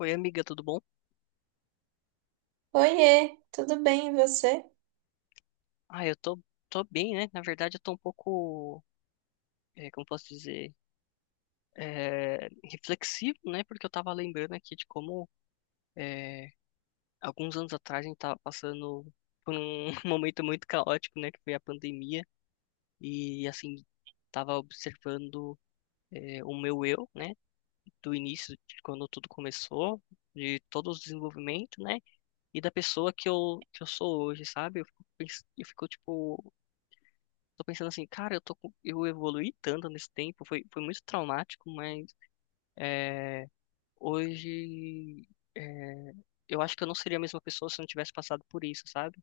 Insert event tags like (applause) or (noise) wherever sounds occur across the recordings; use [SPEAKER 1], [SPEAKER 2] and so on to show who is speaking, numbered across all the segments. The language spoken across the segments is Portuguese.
[SPEAKER 1] Oi, amiga, tudo bom?
[SPEAKER 2] Oiê, tudo bem e você?
[SPEAKER 1] Ah, eu tô bem, né? Na verdade, eu tô um pouco, como posso dizer, reflexivo, né? Porque eu tava lembrando aqui de como, eh, alguns anos atrás a gente tava passando por um (laughs) momento muito caótico, né? Que foi a pandemia. E, assim, tava observando, o meu eu, né? Do início, de quando tudo começou, de todo o desenvolvimento, né? E da pessoa que eu sou hoje, sabe? Eu fico tipo. Tô pensando assim, cara, eu evoluí tanto nesse tempo, foi muito traumático, mas é, hoje é, eu acho que eu não seria a mesma pessoa se eu não tivesse passado por isso, sabe?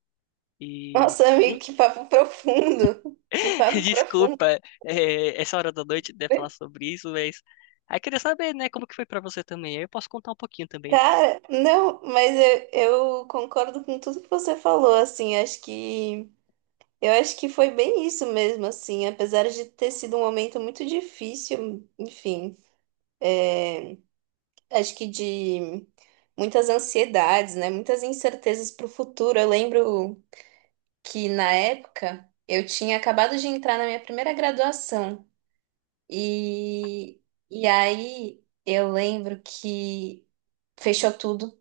[SPEAKER 1] E
[SPEAKER 2] Nossa, amigo, que papo profundo. (laughs) Que
[SPEAKER 1] (laughs)
[SPEAKER 2] papo profundo.
[SPEAKER 1] desculpa, essa hora da noite de falar sobre isso, mas aí queria saber, né, como que foi pra você também. Aí eu posso contar um pouquinho também.
[SPEAKER 2] Cara, não, mas eu concordo com tudo que você falou, assim, acho que foi bem isso mesmo, assim, apesar de ter sido um momento muito difícil, enfim, é, acho que de muitas ansiedades, né? Muitas incertezas para o futuro. Eu lembro que na época eu tinha acabado de entrar na minha primeira graduação. E, e aí eu lembro que fechou tudo.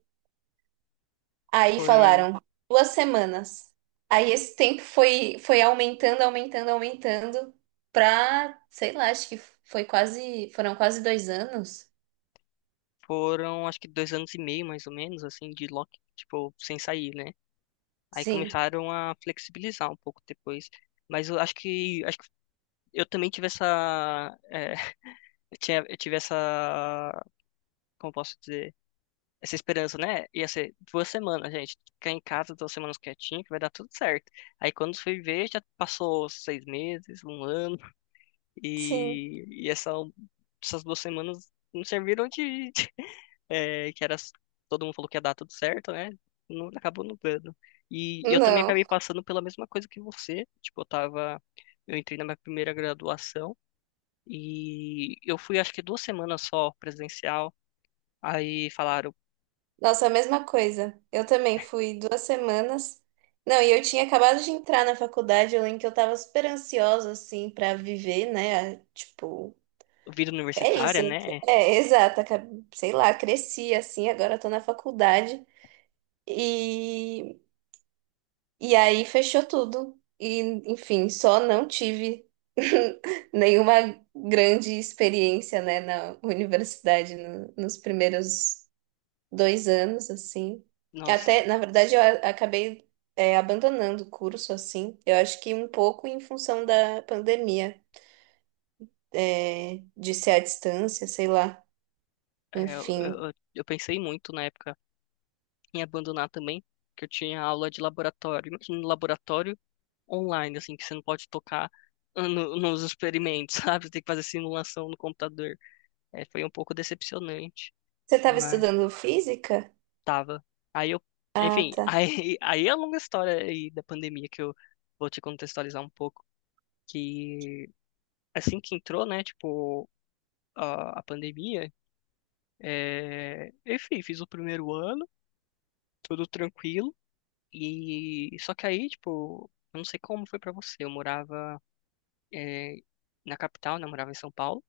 [SPEAKER 2] Aí
[SPEAKER 1] Foi,
[SPEAKER 2] falaram duas semanas. Aí esse tempo foi, foi aumentando, aumentando, aumentando pra, sei lá, acho que foram quase dois anos.
[SPEAKER 1] foram acho que 2 anos e meio, mais ou menos, assim, de lock, tipo, sem sair, né? Aí
[SPEAKER 2] Sim,
[SPEAKER 1] começaram a flexibilizar um pouco depois. Mas eu acho que acho eu também tive essa, (laughs) eu tive essa, como posso dizer, essa esperança, né? Ia ser 2 semanas, gente, ficar em casa 2 semanas quietinho, que vai dar tudo certo. Aí quando fui ver, já passou 6 meses, um ano,
[SPEAKER 2] sim.
[SPEAKER 1] e essas 2 semanas não serviram (laughs) é, que era, todo mundo falou que ia dar tudo certo, né? Não, acabou não dando. E, eu também
[SPEAKER 2] Não.
[SPEAKER 1] acabei passando pela mesma coisa que você, tipo, eu entrei na minha primeira graduação, e eu fui, acho que 2 semanas só presencial. Aí falaram,
[SPEAKER 2] Nossa, a mesma coisa. Eu também fui duas semanas. Não, e eu tinha acabado de entrar na faculdade, eu lembro que eu tava super ansiosa, assim, pra viver, né? Tipo,
[SPEAKER 1] vida
[SPEAKER 2] é
[SPEAKER 1] universitária,
[SPEAKER 2] isso,
[SPEAKER 1] né?
[SPEAKER 2] é exato. Sei lá, cresci assim, agora tô na faculdade e, e aí fechou tudo. E, enfim, só não tive (laughs) nenhuma grande experiência, né, na universidade nos primeiros dois anos, assim.
[SPEAKER 1] Nossa,
[SPEAKER 2] Até, na verdade, acabei, é, abandonando o curso, assim. Eu acho que um pouco em função da pandemia, é, de ser à distância, sei lá.
[SPEAKER 1] eu,
[SPEAKER 2] Enfim.
[SPEAKER 1] eu, eu pensei muito na época em abandonar também, que eu tinha aula de laboratório. Imagina um laboratório online, assim, que você não pode tocar nos experimentos, (laughs) sabe? Você tem que fazer simulação no computador. Foi um pouco decepcionante,
[SPEAKER 2] Você estava
[SPEAKER 1] mas
[SPEAKER 2] estudando física?
[SPEAKER 1] tava. Aí eu,
[SPEAKER 2] Ah,
[SPEAKER 1] enfim,
[SPEAKER 2] tá.
[SPEAKER 1] (laughs) aí é a longa história aí da pandemia que eu vou te contextualizar um pouco. Que assim que entrou, né, tipo, a pandemia, eu fiz o primeiro ano, tudo tranquilo, e só que aí, tipo, eu não sei como foi pra você, eu morava é, na capital, né, eu morava em São Paulo,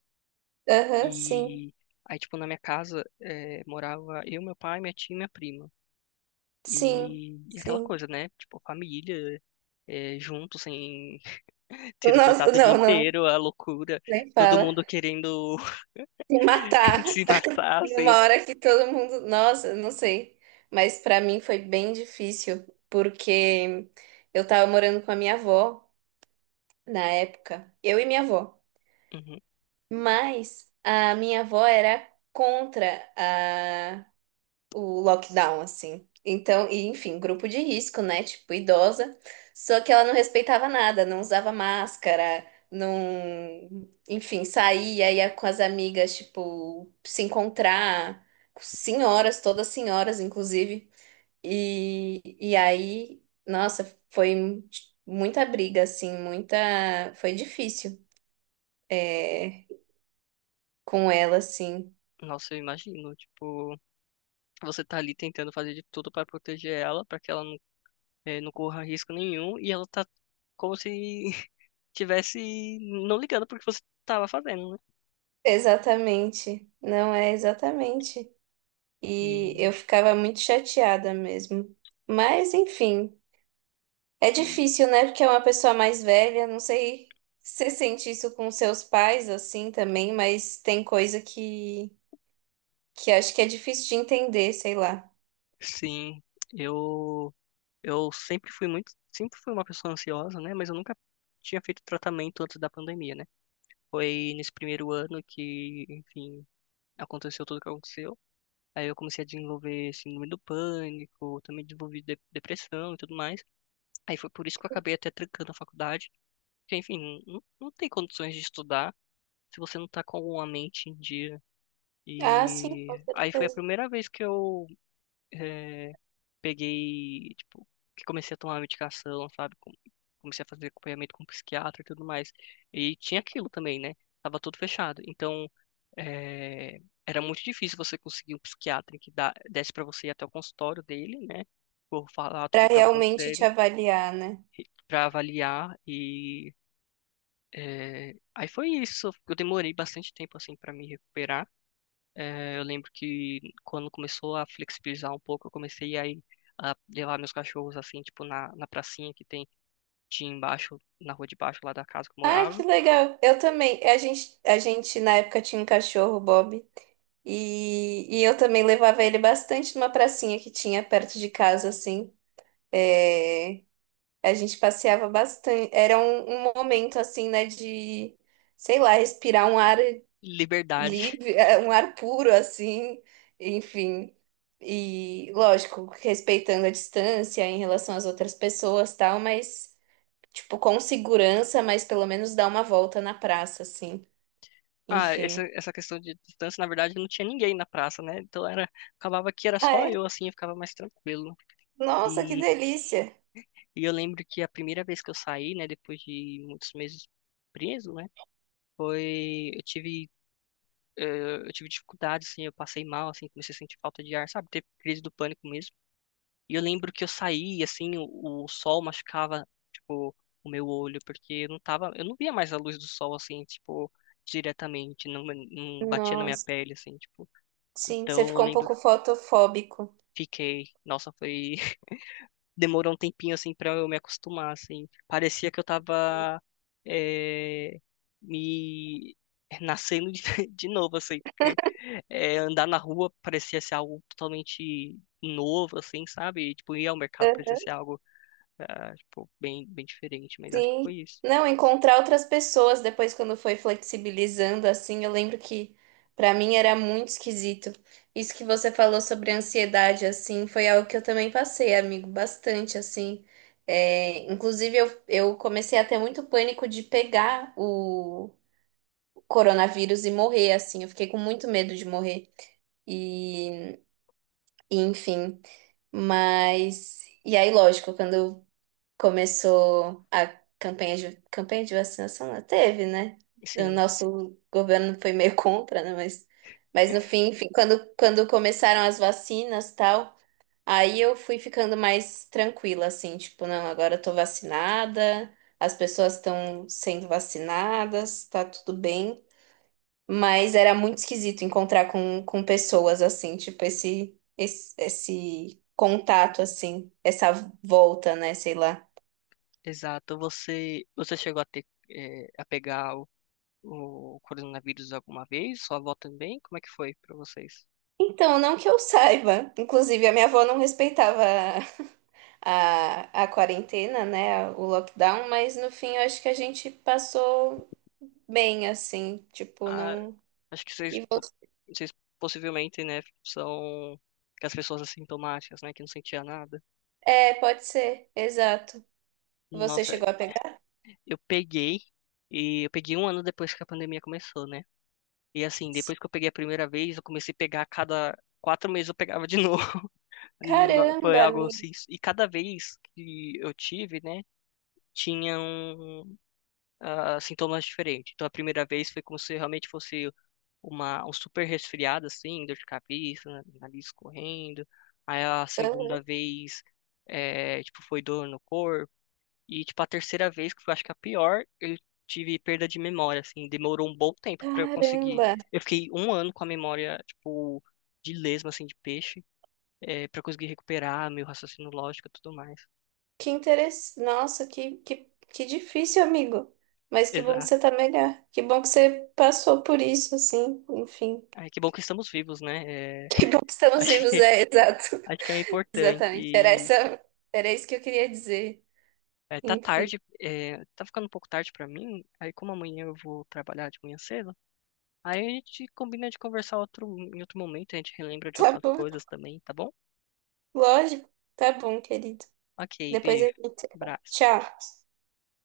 [SPEAKER 2] Aham, sim,
[SPEAKER 1] e aí, tipo, na minha casa morava eu, meu pai, minha tia e minha prima.
[SPEAKER 2] sim,
[SPEAKER 1] E aquela
[SPEAKER 2] sim.
[SPEAKER 1] coisa, né? Tipo, família, junto, sem (laughs) tendo
[SPEAKER 2] Nossa,
[SPEAKER 1] contato o dia
[SPEAKER 2] não, não,
[SPEAKER 1] inteiro, a loucura,
[SPEAKER 2] nem
[SPEAKER 1] todo
[SPEAKER 2] fala.
[SPEAKER 1] mundo querendo
[SPEAKER 2] Se matar
[SPEAKER 1] (laughs) se matar, assim.
[SPEAKER 2] numa hora que todo mundo. Nossa, não sei. Mas para mim foi bem difícil, porque eu tava morando com a minha avó na época. Eu e minha avó.
[SPEAKER 1] Uhum.
[SPEAKER 2] Mas a minha avó era contra o lockdown, assim. Então, e enfim, grupo de risco, né? Tipo, idosa. Só que ela não respeitava nada, não usava máscara, não. Enfim, saía, ia com as amigas, tipo, se encontrar. Senhoras, todas senhoras, inclusive. E aí, nossa, foi muita briga, assim, muita. Foi difícil, é, com ela, assim.
[SPEAKER 1] Nossa, eu imagino, tipo, você tá ali tentando fazer de tudo pra proteger ela, pra que ela não corra risco nenhum, e ela tá como se (laughs) tivesse não ligando pro que você tava fazendo, né?
[SPEAKER 2] Exatamente. Não é exatamente. E
[SPEAKER 1] E,
[SPEAKER 2] eu ficava muito chateada mesmo. Mas, enfim, é
[SPEAKER 1] e
[SPEAKER 2] difícil, né? Porque é uma pessoa mais velha. Não sei se você sente isso com seus pais assim também, mas tem coisa que acho que é difícil de entender, sei lá.
[SPEAKER 1] sim, eu eu sempre fui uma pessoa ansiosa, né? Mas eu nunca tinha feito tratamento antes da pandemia, né? Foi nesse primeiro ano que, enfim, aconteceu tudo o que aconteceu. Aí eu comecei a desenvolver síndrome do pânico, também desenvolvi depressão e tudo mais. Aí foi por isso que eu acabei até trancando a faculdade. Porque, enfim, não tem condições de estudar se você não tá com a mente em dia.
[SPEAKER 2] Ah, sim, com
[SPEAKER 1] E aí foi a
[SPEAKER 2] certeza.
[SPEAKER 1] primeira vez que eu eh, peguei, tipo, que comecei a tomar medicação, sabe? Comecei a fazer acompanhamento com psiquiatra e tudo mais. E tinha aquilo também, né? Tava tudo fechado. Então, eh, era muito difícil você conseguir um psiquiatra que desse pra você ir até o consultório dele, né? Por falar tudo o
[SPEAKER 2] Pra
[SPEAKER 1] que estava
[SPEAKER 2] realmente te
[SPEAKER 1] acontecendo,
[SPEAKER 2] avaliar, né?
[SPEAKER 1] pra avaliar e aí foi isso. Eu demorei bastante tempo assim para me recuperar. Eu lembro que quando começou a flexibilizar um pouco, eu comecei aí a levar meus cachorros assim, tipo na pracinha que tem tinha embaixo, na rua de baixo lá da casa que eu
[SPEAKER 2] Ah, que
[SPEAKER 1] morava.
[SPEAKER 2] legal. Eu também. A gente na época tinha um cachorro, o Bob, e eu também levava ele bastante numa pracinha que tinha perto de casa, assim. É, a gente passeava bastante. Era um, um momento assim, né, de, sei lá, respirar um ar
[SPEAKER 1] Liberdade. (laughs)
[SPEAKER 2] livre, (laughs) eh, um ar puro assim, enfim. E lógico, respeitando a distância em relação às outras pessoas, tal, mas tipo com segurança, mas pelo menos dar uma volta na praça assim,
[SPEAKER 1] Ah, essa,
[SPEAKER 2] enfim.
[SPEAKER 1] essa questão de distância, na verdade, não tinha ninguém na praça, né? Então acabava que era
[SPEAKER 2] Ah,
[SPEAKER 1] só
[SPEAKER 2] é?
[SPEAKER 1] eu assim, eu ficava mais tranquilo.
[SPEAKER 2] Nossa, que
[SPEAKER 1] E,
[SPEAKER 2] delícia.
[SPEAKER 1] e eu lembro que a primeira vez que eu saí, né, depois de muitos meses preso, né? Foi, eu tive eh, eu tive dificuldade, assim, eu passei mal, assim, comecei a sentir falta de ar, sabe? Teve crise do pânico mesmo. E eu lembro que eu saí, assim, o sol machucava, tipo, o meu olho, porque eu não via mais a luz do sol, assim, tipo, diretamente, não batia na minha
[SPEAKER 2] Nossa.
[SPEAKER 1] pele, assim, tipo.
[SPEAKER 2] Sim, você
[SPEAKER 1] Então eu
[SPEAKER 2] ficou um
[SPEAKER 1] lembro,
[SPEAKER 2] pouco fotofóbico.
[SPEAKER 1] que fiquei, nossa, foi demorou um tempinho, assim, pra eu me acostumar, assim. Parecia que eu tava é, me nascendo (laughs) de novo, assim, porque andar na rua parecia ser algo totalmente novo, assim, sabe? E, tipo, ir ao mercado parecia ser algo, ah, tipo, bem, bem diferente, mas acho que
[SPEAKER 2] Sim.
[SPEAKER 1] foi isso.
[SPEAKER 2] Não, encontrar outras pessoas depois quando foi flexibilizando assim, eu lembro que pra mim era muito esquisito. Isso que você falou sobre ansiedade assim, foi algo que eu também passei, amigo, bastante assim. É, inclusive eu comecei a ter muito pânico de pegar o coronavírus e morrer assim. Eu fiquei com muito medo de morrer. E, e, enfim, mas e aí, lógico, quando eu começou a campanha de vacinação, não teve, né? O
[SPEAKER 1] Sim,
[SPEAKER 2] nosso governo foi meio (laughs) contra, né? Mas no
[SPEAKER 1] (laughs)
[SPEAKER 2] fim, enfim, quando começaram as vacinas e tal, aí eu fui ficando mais tranquila, assim, tipo, não, agora eu tô vacinada, as pessoas estão sendo vacinadas, tá tudo bem. Mas era muito esquisito encontrar com pessoas assim, tipo, esse contato, assim, essa volta, né? Sei lá.
[SPEAKER 1] exato. Você chegou a ter, a pegar o coronavírus alguma vez? Sua avó também? Como é que foi pra vocês?
[SPEAKER 2] Então, não que eu saiba. Inclusive, a minha avó não respeitava a quarentena, né? O lockdown, mas no fim eu acho que a gente passou bem, assim. Tipo,
[SPEAKER 1] Ah,
[SPEAKER 2] não.
[SPEAKER 1] acho que vocês,
[SPEAKER 2] E
[SPEAKER 1] po-
[SPEAKER 2] você...
[SPEAKER 1] vocês possivelmente, né, são as pessoas assintomáticas, né, que não sentia nada.
[SPEAKER 2] É, pode ser, exato. Você
[SPEAKER 1] Nossa,
[SPEAKER 2] chegou a pegar?
[SPEAKER 1] eu peguei e eu peguei um ano depois que a pandemia começou, né? E assim,
[SPEAKER 2] Sim.
[SPEAKER 1] depois que eu peguei a primeira vez, eu comecei a pegar a cada 4 meses eu pegava de novo. (laughs) Foi
[SPEAKER 2] Caramba,
[SPEAKER 1] algo
[SPEAKER 2] amigo.
[SPEAKER 1] assim. E cada vez que eu tive, né, tinham sintomas diferentes. Então, a primeira vez foi como se realmente fosse um super resfriado, assim, dor de cabeça, nariz correndo. Aí, a segunda vez, tipo, foi dor no corpo. E, tipo, a terceira vez, que foi, acho que a pior, eu tive perda de memória, assim. Demorou um bom tempo pra eu conseguir.
[SPEAKER 2] Caramba.
[SPEAKER 1] Eu fiquei um ano com a memória, tipo, de lesma, assim, de peixe, pra conseguir recuperar meu raciocínio lógico e tudo mais.
[SPEAKER 2] Que interessante. Nossa, que difícil, amigo. Mas que bom que
[SPEAKER 1] Exato.
[SPEAKER 2] você tá melhor. Que bom que você passou por isso, assim. Enfim.
[SPEAKER 1] Ai, que bom que estamos vivos, né?
[SPEAKER 2] Que
[SPEAKER 1] (laughs)
[SPEAKER 2] bom que estamos
[SPEAKER 1] Acho
[SPEAKER 2] vivos,
[SPEAKER 1] que
[SPEAKER 2] é, (laughs) exato.
[SPEAKER 1] Acho que é importante.
[SPEAKER 2] Exatamente.
[SPEAKER 1] E,
[SPEAKER 2] Era isso que eu queria dizer.
[SPEAKER 1] tá
[SPEAKER 2] Enfim,
[SPEAKER 1] tarde, tá ficando um pouco tarde pra mim. Aí, como amanhã eu vou trabalhar de manhã cedo, aí a gente combina de conversar em outro momento. A gente relembra de
[SPEAKER 2] tá
[SPEAKER 1] outras
[SPEAKER 2] bom.
[SPEAKER 1] coisas também, tá bom?
[SPEAKER 2] Lógico. Tá bom, querido.
[SPEAKER 1] Ok,
[SPEAKER 2] Depois a
[SPEAKER 1] beijo.
[SPEAKER 2] gente se fala.
[SPEAKER 1] Abraço.
[SPEAKER 2] Tchau.